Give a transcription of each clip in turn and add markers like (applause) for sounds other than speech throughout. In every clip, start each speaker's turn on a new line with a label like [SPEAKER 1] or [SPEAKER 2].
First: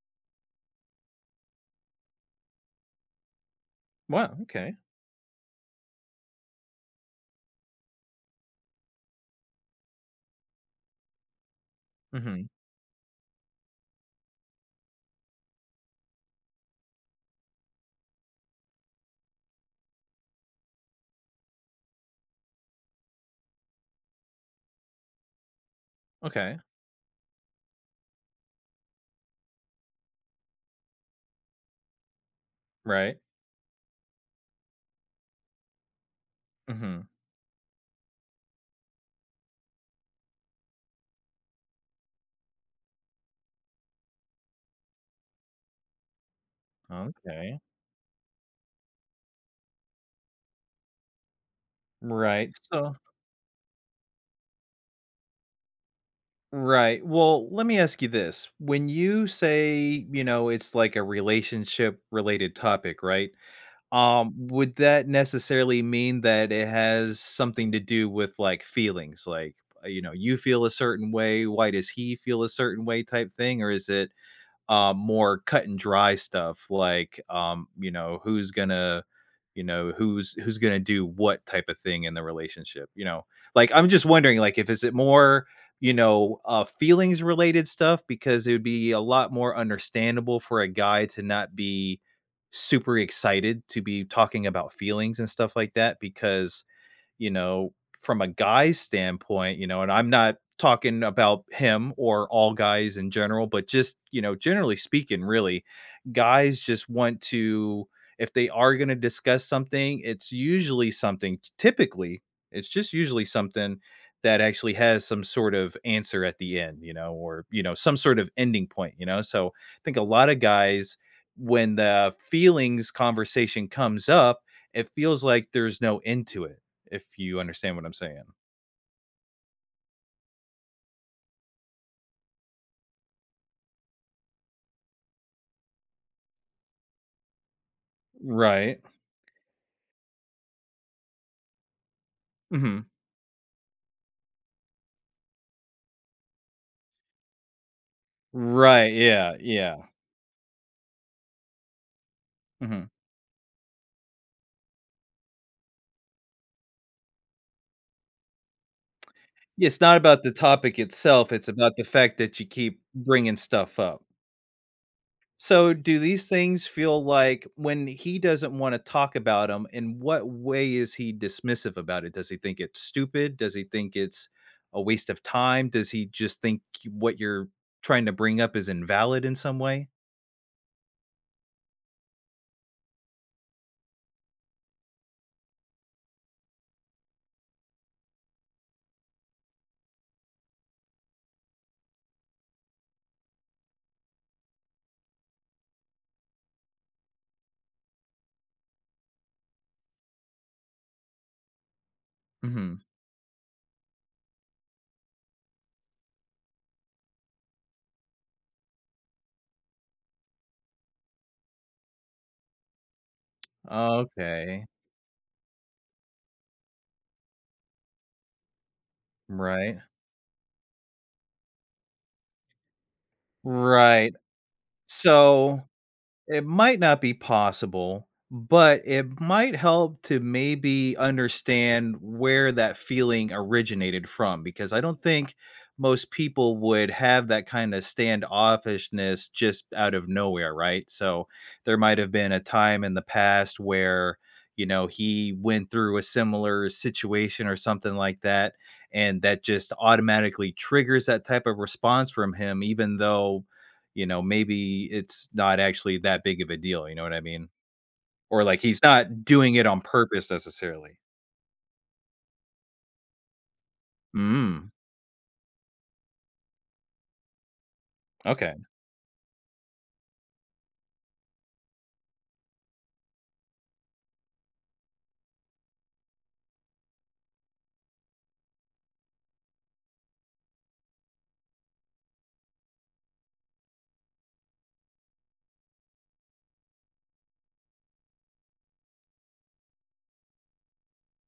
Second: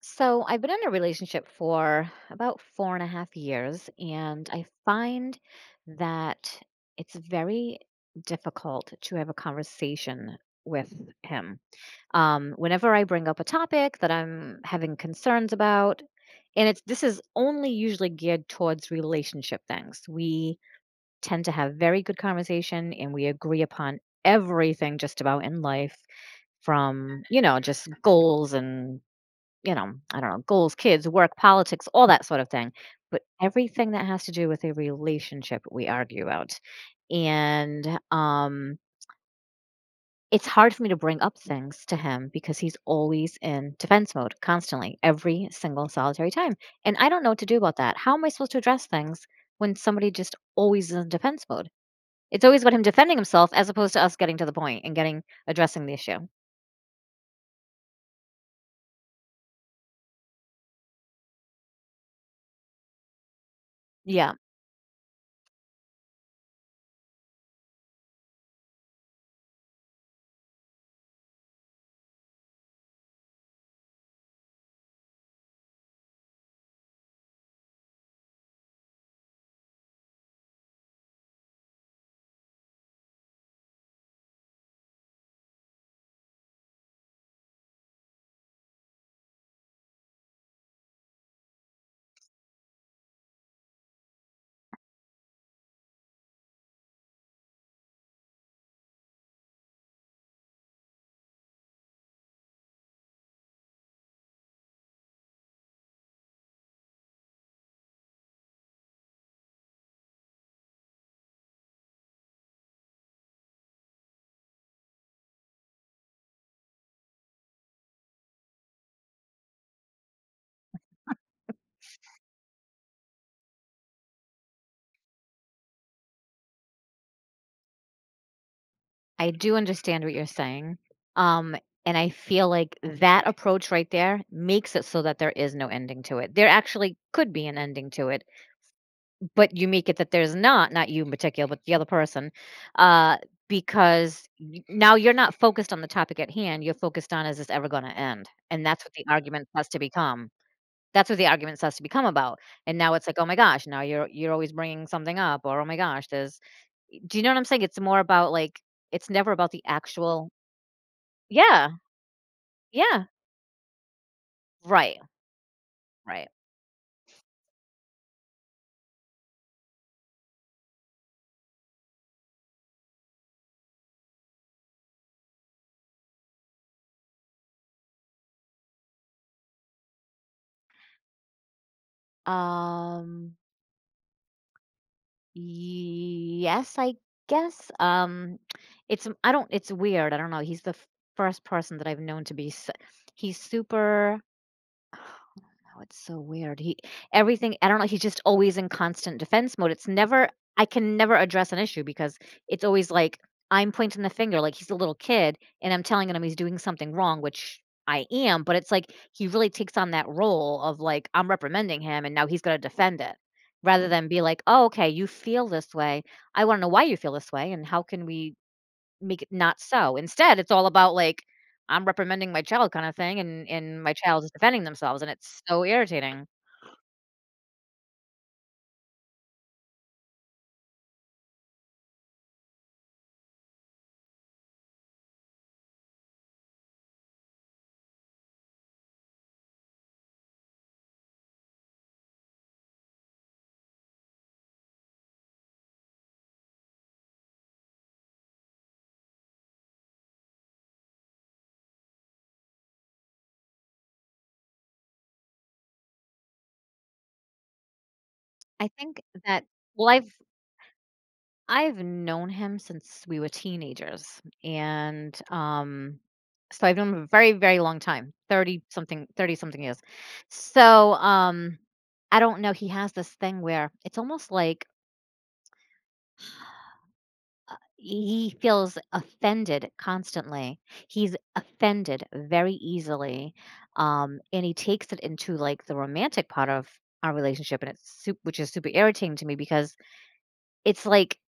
[SPEAKER 1] So I've been in a relationship for about four and a half years,
[SPEAKER 2] Wow,
[SPEAKER 1] and I
[SPEAKER 2] okay.
[SPEAKER 1] find that it's very difficult to have a conversation with him.
[SPEAKER 2] Mhm.
[SPEAKER 1] Whenever I bring up a topic that I'm having concerns about, and it's this is only usually geared towards relationship things. We tend to have very good conversation, and we agree upon everything just about in life,
[SPEAKER 2] Okay.
[SPEAKER 1] from, just goals and I don't know, goals, kids, work, politics, all that sort of thing.
[SPEAKER 2] Right.
[SPEAKER 1] But everything that has to do with a relationship, we argue about.
[SPEAKER 2] Mhm.
[SPEAKER 1] And It's hard for me to bring up things to him because he's always in defense mode constantly, every single solitary time. And I don't know what to do
[SPEAKER 2] Okay.
[SPEAKER 1] about that. How am I supposed to address things when somebody just always is in defense mode? It's
[SPEAKER 2] Right.
[SPEAKER 1] always about him
[SPEAKER 2] So
[SPEAKER 1] defending himself as opposed to us getting to the point and getting addressing the issue.
[SPEAKER 2] right. Well, let me ask you this. When you say, it's like a relationship related topic, right?
[SPEAKER 1] Yeah,
[SPEAKER 2] Would that necessarily mean that it has something to do with like feelings? Like, you know, you feel a certain way, why does he feel a certain way type thing? Or is it more cut and dry stuff like you know who's gonna you know who's gonna do what type of thing in the relationship, you know, like I'm just wondering like if is it more feelings related stuff, because it would be a lot more understandable for a guy to not be super excited to be talking about feelings and stuff like that because you know, from a guy's standpoint, you know, and I'm not talking about him or all guys in general, but just, you know, generally speaking, really, guys just want to, if they are going to discuss something, it's usually something, typically, it's just usually something that actually has some sort of answer at the end, you know, or, you know, some sort of ending point, you know. So I think a lot of guys, when the feelings conversation comes up, it feels like there's no end to it if you understand what I'm saying.
[SPEAKER 1] I do understand what you're saying. Um, and I feel like that approach right there makes it so that there is no ending to it. There actually could be an ending to it,
[SPEAKER 2] Right.
[SPEAKER 1] but you make it that there's not — not you in particular, but the other person.
[SPEAKER 2] Mhm.
[SPEAKER 1] uh, because now you're not focused on the topic at hand. You're focused on, is this ever going to end? And that's
[SPEAKER 2] Right,
[SPEAKER 1] what the
[SPEAKER 2] yeah,
[SPEAKER 1] argument has to
[SPEAKER 2] yeah.
[SPEAKER 1] become. That's what the argument has to become about. And
[SPEAKER 2] Mhm.
[SPEAKER 1] now it's like, oh my gosh, now you're always bringing something up, or oh my gosh, there's. Do you know what I'm saying? It's more about like it's never about the
[SPEAKER 2] It's not about
[SPEAKER 1] actual.
[SPEAKER 2] the topic itself, it's about
[SPEAKER 1] Yeah,
[SPEAKER 2] the fact that you keep
[SPEAKER 1] yeah.
[SPEAKER 2] bringing stuff up.
[SPEAKER 1] Right,
[SPEAKER 2] So, do these
[SPEAKER 1] right.
[SPEAKER 2] things feel like when he doesn't wanna talk about them? In what way is he dismissive about it? Does he think it's stupid? Does he think it's a waste of time? Does he just think what you're trying to bring up is invalid in some way?
[SPEAKER 1] Um, yes, I guess. It's — I don't — it's weird. I don't know. He's the first person that I've known to be s he's super. (sighs) Oh, it's so weird. He everything, I don't know, he's just always in constant defense mode. It's never — I can never address an issue because it's
[SPEAKER 2] Mhm.
[SPEAKER 1] always like I'm pointing the finger like he's a little kid and I'm telling him he's doing something wrong, which I am. But it's like he really takes on that role of like I'm reprimanding him and now he's going to defend it, rather than be like,
[SPEAKER 2] Okay.
[SPEAKER 1] "Oh, okay, you feel this way. I want to know why you feel this way, and how can we make it not
[SPEAKER 2] Right.
[SPEAKER 1] so." Instead, it's all about, like, I'm reprimanding my child kinda thing, and my
[SPEAKER 2] Right.
[SPEAKER 1] child is defending themselves, and it's
[SPEAKER 2] So
[SPEAKER 1] so irritating.
[SPEAKER 2] it might not be possible, but it might help to maybe understand where that feeling originated from, because I don't think most people would have that kind of standoffishness just out of nowhere, right? So there might have been a time in the past where, you know, he went through a similar situation or something like that, and that just automatically triggers that type of response from him, even though, you know, maybe it's not actually that big of a deal, you know what I mean? Or like
[SPEAKER 1] I
[SPEAKER 2] he's
[SPEAKER 1] think
[SPEAKER 2] not
[SPEAKER 1] that,
[SPEAKER 2] doing it on
[SPEAKER 1] well, I've
[SPEAKER 2] purpose necessarily.
[SPEAKER 1] I've known him since we were teenagers,
[SPEAKER 2] Mm,
[SPEAKER 1] and, so I've known him a very, very long time,
[SPEAKER 2] okay,
[SPEAKER 1] 30 something, 30 something years. So, I don't know, he has this thing where it's almost like he feels offended constantly. He's offended very easily, and he takes it into, like, the romantic part of our relationship, and it's sup which is super irritating to me because it's like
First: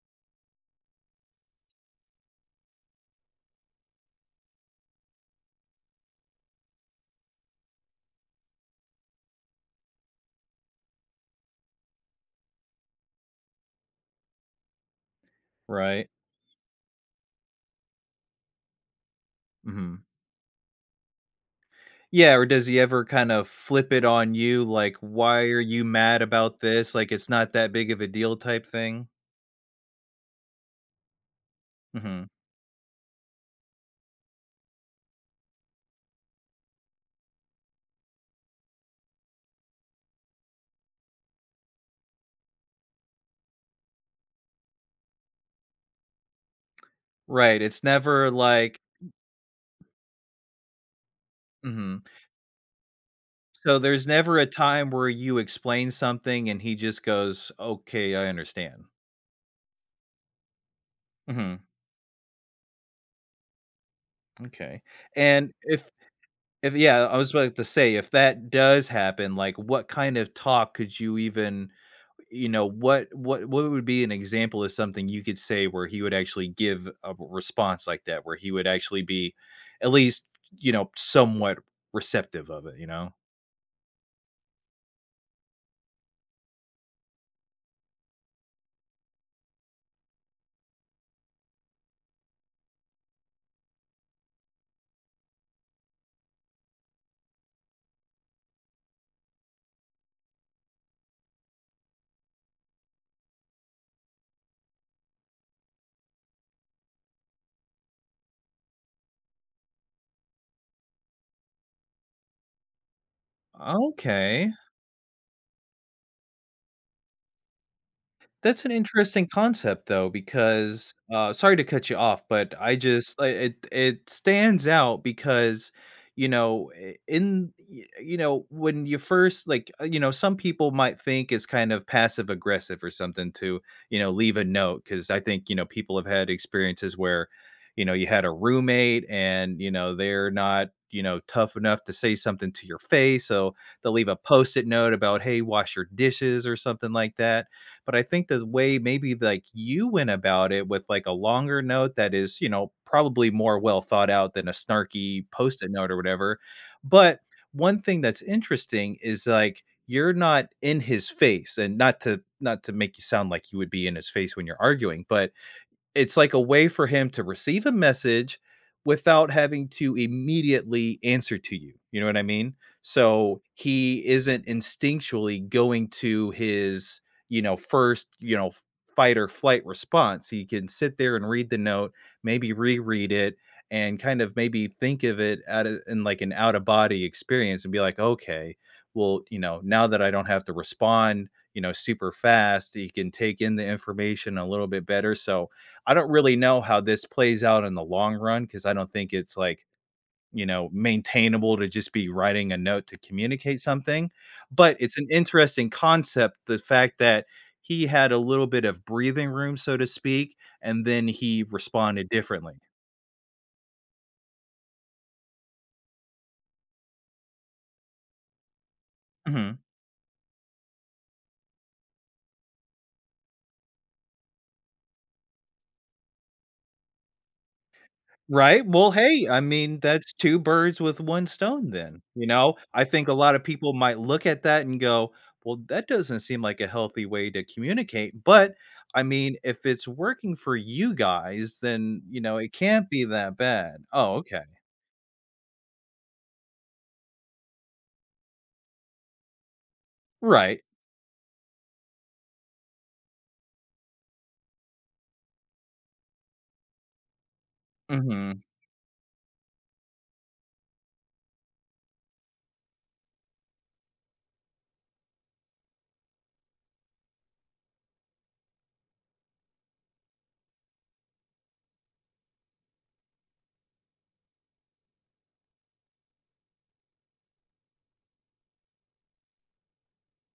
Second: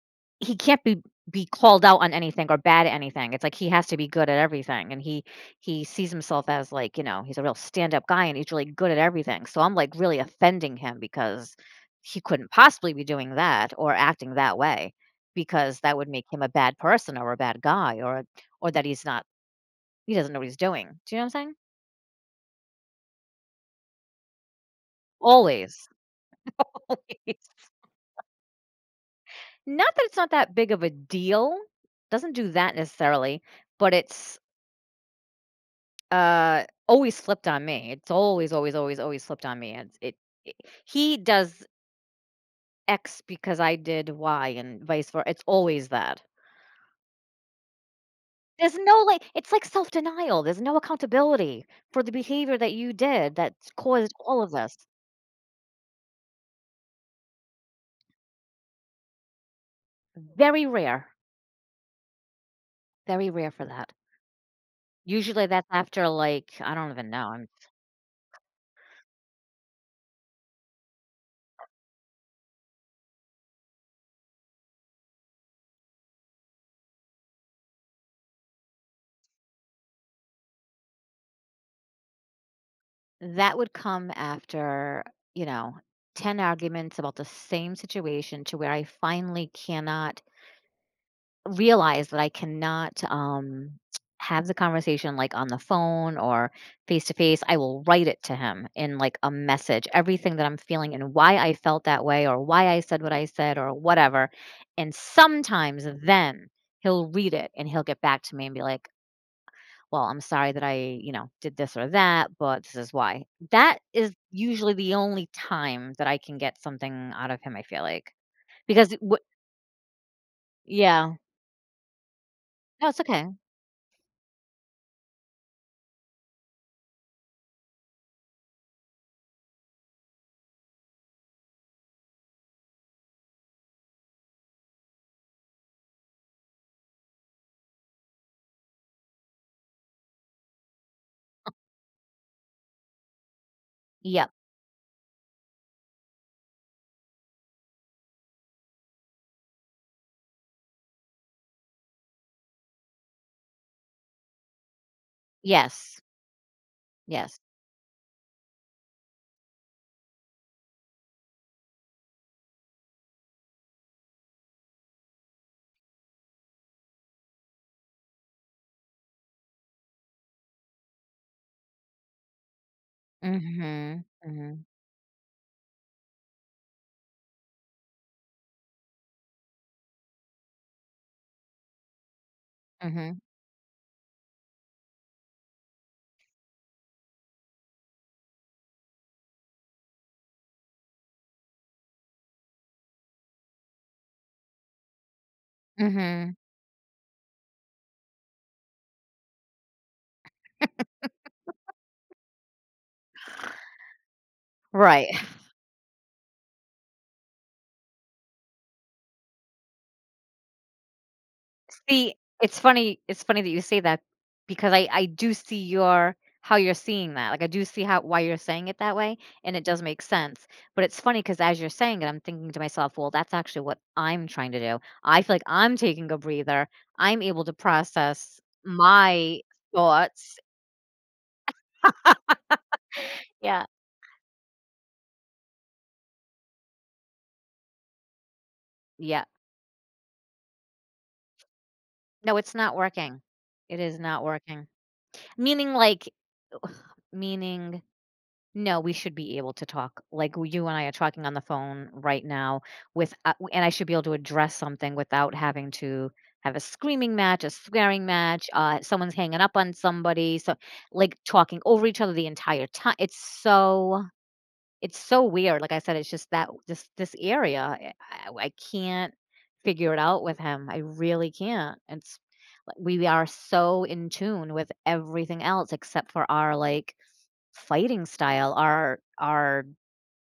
[SPEAKER 1] he can't be called out on anything or bad at anything. It's like he has to be good at everything, and he sees himself as, like, you know, he's a real stand-up guy and he's really good at everything. So I'm like really offending him because he couldn't possibly be doing that or acting that way, because that
[SPEAKER 2] right,
[SPEAKER 1] would make him a bad person or a bad guy, or that he's not —
[SPEAKER 2] mhm.
[SPEAKER 1] he doesn't know what he's doing. Do you know what I'm saying?
[SPEAKER 2] Yeah, or does he ever kind of flip it on you, like, "Why are you
[SPEAKER 1] Always.
[SPEAKER 2] mad about
[SPEAKER 1] (laughs)
[SPEAKER 2] this?" Like, "It's
[SPEAKER 1] Always.
[SPEAKER 2] not that big of a deal" type thing?
[SPEAKER 1] Not that it's not that big of a deal,
[SPEAKER 2] Mhm.
[SPEAKER 1] doesn't do that necessarily, but it's — always slipped on me. It's always, always, always, always slipped on me. It's it, it he does X because I did Y and vice versa. It's always that.
[SPEAKER 2] Right, it's never
[SPEAKER 1] There's
[SPEAKER 2] like
[SPEAKER 1] no like — it's like self-denial. There's no accountability
[SPEAKER 2] mhm.
[SPEAKER 1] for the behavior that you did that's
[SPEAKER 2] So there's
[SPEAKER 1] caused
[SPEAKER 2] never
[SPEAKER 1] all
[SPEAKER 2] a
[SPEAKER 1] of this.
[SPEAKER 2] time where you explain something and he just goes, "Okay, I understand."
[SPEAKER 1] Very rare.
[SPEAKER 2] Mhm,
[SPEAKER 1] Very rare for that.
[SPEAKER 2] okay.
[SPEAKER 1] Usually
[SPEAKER 2] And
[SPEAKER 1] that's after, like, I
[SPEAKER 2] if
[SPEAKER 1] don't
[SPEAKER 2] yeah,
[SPEAKER 1] even
[SPEAKER 2] I
[SPEAKER 1] know.
[SPEAKER 2] was
[SPEAKER 1] I'm
[SPEAKER 2] about to say, if that does happen, like, what kind of talk could you even, you know, what would be an example of something you could say where he would actually give a response like that, where he would actually be at least, you know, somewhat receptive of it, you know?
[SPEAKER 1] That would come after, you know, 10 arguments about the same situation, to where I finally cannot realize that I cannot, have the conversation, like, on the phone or face to face. I will write it to him in, like, a message, everything that I'm feeling and why I felt that way or why I said what I said or whatever, and sometimes then he'll read it and he'll get back to me and be like, "Well, I'm sorry that I, you know, did this or that, but this is why." That is
[SPEAKER 2] Okay.
[SPEAKER 1] usually the only time that I can get something out of him, I feel like,
[SPEAKER 2] That's an
[SPEAKER 1] because wh
[SPEAKER 2] interesting concept though, because
[SPEAKER 1] yeah.
[SPEAKER 2] sorry to cut you off, but I
[SPEAKER 1] No, it's
[SPEAKER 2] just
[SPEAKER 1] okay.
[SPEAKER 2] it stands out because in you know when you first like you know some people might think it's kind of passive aggressive or something to, you know, leave a note, because I think, you know, people have had experiences where, you know, you had a roommate and, you know, they're not, you know, tough enough to say something to your face so they'll leave a
[SPEAKER 1] Yep.
[SPEAKER 2] post-it note about hey wash your dishes or something like that, but I think the way maybe like you went about it with like a longer note that is, you know, probably more well thought out than a snarky post-it note or
[SPEAKER 1] Yes.
[SPEAKER 2] whatever. But
[SPEAKER 1] Yes.
[SPEAKER 2] one thing that's interesting is like you're not in his face, and not to make you sound like you would be in his face when you're arguing, but it's like a way for him to receive a message without having to immediately answer to you. You know what I mean? So
[SPEAKER 1] Mhm,
[SPEAKER 2] he isn't
[SPEAKER 1] mhm,
[SPEAKER 2] instinctually going to his, you know, first, you know, fight or flight response. He can sit there and read the note, maybe reread
[SPEAKER 1] mhm,
[SPEAKER 2] it, and kind of maybe think of it at a, in like an out of body experience and be like, okay, well, you know, now that I don't have to respond, you know, super fast, he can take in the information a little bit better. So I don't
[SPEAKER 1] mhm.
[SPEAKER 2] really know how this plays out in the long run, because I don't think it's like, you know, maintainable to just be writing a note to communicate something. But it's an
[SPEAKER 1] Right. (laughs)
[SPEAKER 2] interesting concept. The fact that he had a little bit of breathing room, so to speak, and then he responded
[SPEAKER 1] See,
[SPEAKER 2] differently.
[SPEAKER 1] it's funny that you say that, because I do see your — how you're seeing that. Like, I do see how — why you're saying it that way, and
[SPEAKER 2] Mhm.
[SPEAKER 1] it does make sense. But it's funny because as you're saying it, I'm thinking to myself, "Well, that's actually what I'm trying to do. I feel like I'm taking a breather. I'm able to process
[SPEAKER 2] Right? Well, hey, I
[SPEAKER 1] my
[SPEAKER 2] mean, that's 2
[SPEAKER 1] thoughts."
[SPEAKER 2] birds with 1 stone then, you know? I think a lot of
[SPEAKER 1] Yeah,
[SPEAKER 2] people might look at that and go, "Well, that doesn't seem like a healthy way to communicate," but, I
[SPEAKER 1] yeah.
[SPEAKER 2] mean, if it's working for you guys, then, you know,
[SPEAKER 1] No,
[SPEAKER 2] it
[SPEAKER 1] it's not
[SPEAKER 2] can't be
[SPEAKER 1] working.
[SPEAKER 2] that
[SPEAKER 1] It
[SPEAKER 2] bad.
[SPEAKER 1] is
[SPEAKER 2] Oh,
[SPEAKER 1] not
[SPEAKER 2] okay.
[SPEAKER 1] working. Meaning, like, meaning no, we should be able to talk. Like
[SPEAKER 2] Right.
[SPEAKER 1] you and I are talking on the phone right now with and I should be able to address something without having to have a screaming match, a swearing
[SPEAKER 2] Mhm.
[SPEAKER 1] match, someone's hanging up on somebody, so like talking over each other the entire time. It's so weird. Like I said, it's just that this area I can't figure it out with him. I really can't. It's like we are so in tune with everything else except for our, like, fighting style, our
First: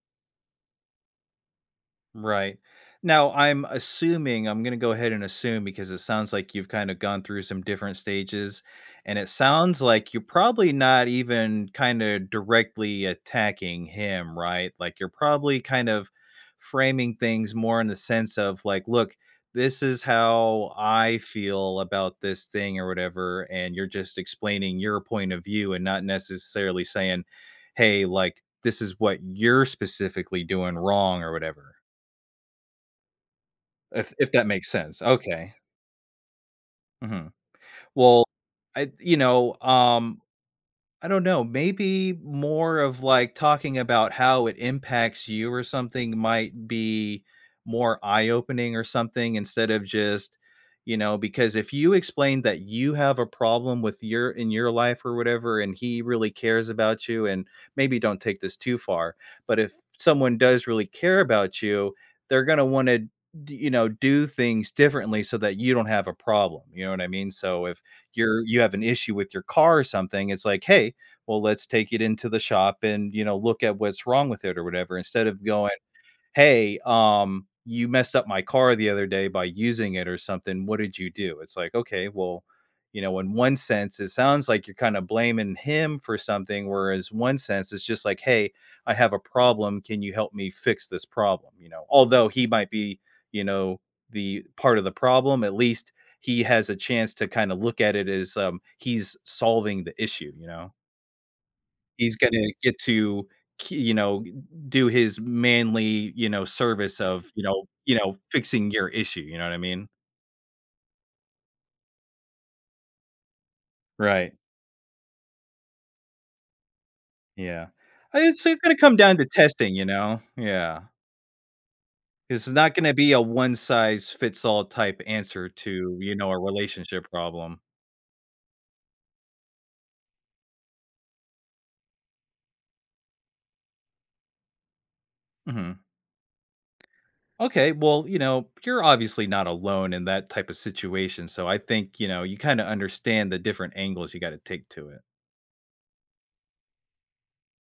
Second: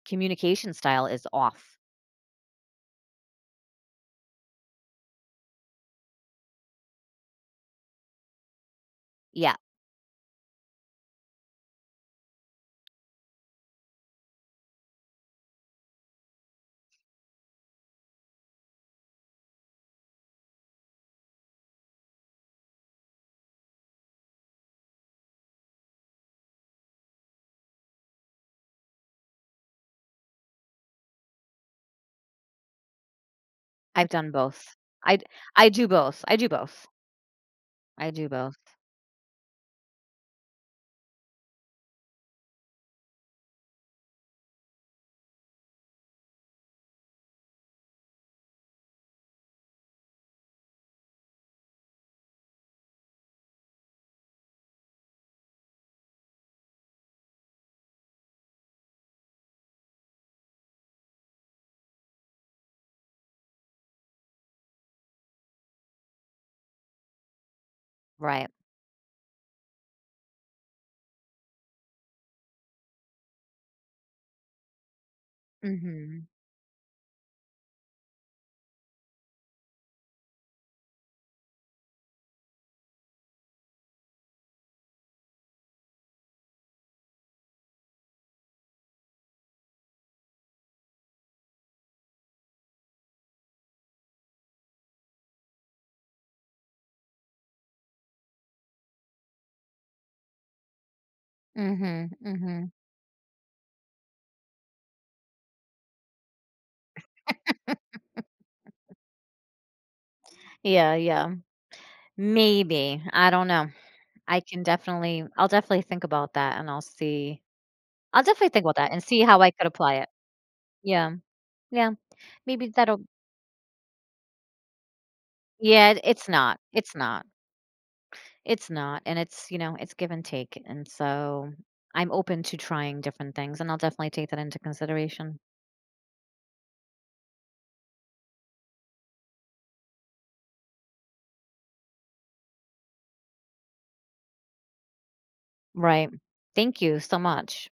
[SPEAKER 1] communication style is off.
[SPEAKER 2] Right. Now, I'm gonna go ahead and assume because it sounds like you've kind of gone through some different stages, and it
[SPEAKER 1] Yeah,
[SPEAKER 2] sounds like you're probably not even kind of directly attacking him, right? Like, you're probably kind of framing things more in the sense of like, "Look, this is how I feel about this thing," or whatever, and you're just explaining your point of view and not necessarily saying, "Hey, like, this is what you're specifically doing wrong," or whatever.
[SPEAKER 1] I've
[SPEAKER 2] If
[SPEAKER 1] done
[SPEAKER 2] if that makes
[SPEAKER 1] both.
[SPEAKER 2] sense,
[SPEAKER 1] I d
[SPEAKER 2] okay,
[SPEAKER 1] I do both. I do both.
[SPEAKER 2] mhm.
[SPEAKER 1] I
[SPEAKER 2] Well,
[SPEAKER 1] do both.
[SPEAKER 2] I you know, I don't know, maybe more of, like, talking about how it impacts you or something might be more eye-opening or something instead of just, you know, because if you explain that you have a problem with your in your life or whatever, and he really cares about you, and maybe don't take this too far, but if someone does really care about you, they're gonna wanna, you know, do things differently so that you don't have a problem, you know what I mean? So if
[SPEAKER 1] Right.
[SPEAKER 2] you have an issue with your car or something, it's like, "Hey, well, let's take it into the shop and, you know, look at what's wrong with it or whatever, instead of going,
[SPEAKER 1] Mhm.
[SPEAKER 2] hey, you messed up my car the other day by using it or something. What did you do? It's like, okay, well, you know, in one sense, it sounds like you're kind of blaming him for something, whereas one sense, it's just like, hey, I have a problem. Can you help me fix this problem? You know, although he might be, you know, the part of the problem, at least he has a chance to kind of look at it as he's solving the issue, you know?
[SPEAKER 1] Mhm,
[SPEAKER 2] He's gonna
[SPEAKER 1] mhm.
[SPEAKER 2] get to k you know, do his manly, you know, service of, you know, fixing your issue, you know what I mean?
[SPEAKER 1] Yeah, yeah. Maybe. I don't know.
[SPEAKER 2] Right,
[SPEAKER 1] I'll definitely think about that, and I'll see —
[SPEAKER 2] yeah.
[SPEAKER 1] I'll
[SPEAKER 2] I it's
[SPEAKER 1] definitely think about
[SPEAKER 2] gonna
[SPEAKER 1] that
[SPEAKER 2] come
[SPEAKER 1] and
[SPEAKER 2] down
[SPEAKER 1] see
[SPEAKER 2] to
[SPEAKER 1] how I could
[SPEAKER 2] testing, you
[SPEAKER 1] apply it.
[SPEAKER 2] know? Yeah.
[SPEAKER 1] Yeah, yeah.
[SPEAKER 2] It's
[SPEAKER 1] Maybe
[SPEAKER 2] not gonna
[SPEAKER 1] that'll
[SPEAKER 2] be a one size fits all type answer
[SPEAKER 1] Yeah,
[SPEAKER 2] to, you
[SPEAKER 1] it's
[SPEAKER 2] know, a
[SPEAKER 1] not. It's
[SPEAKER 2] relationship
[SPEAKER 1] not.
[SPEAKER 2] problem.
[SPEAKER 1] It's not, and it's, you know, it's give and take, and so I'm open to trying different things, and I'll definitely take that into consideration.
[SPEAKER 2] Mhm. Okay, well, you know, you're obviously not alone in that type of situation, so I think, you know, you kinda understand the different angles you gotta take to it.
[SPEAKER 1] Right. Thank you so much.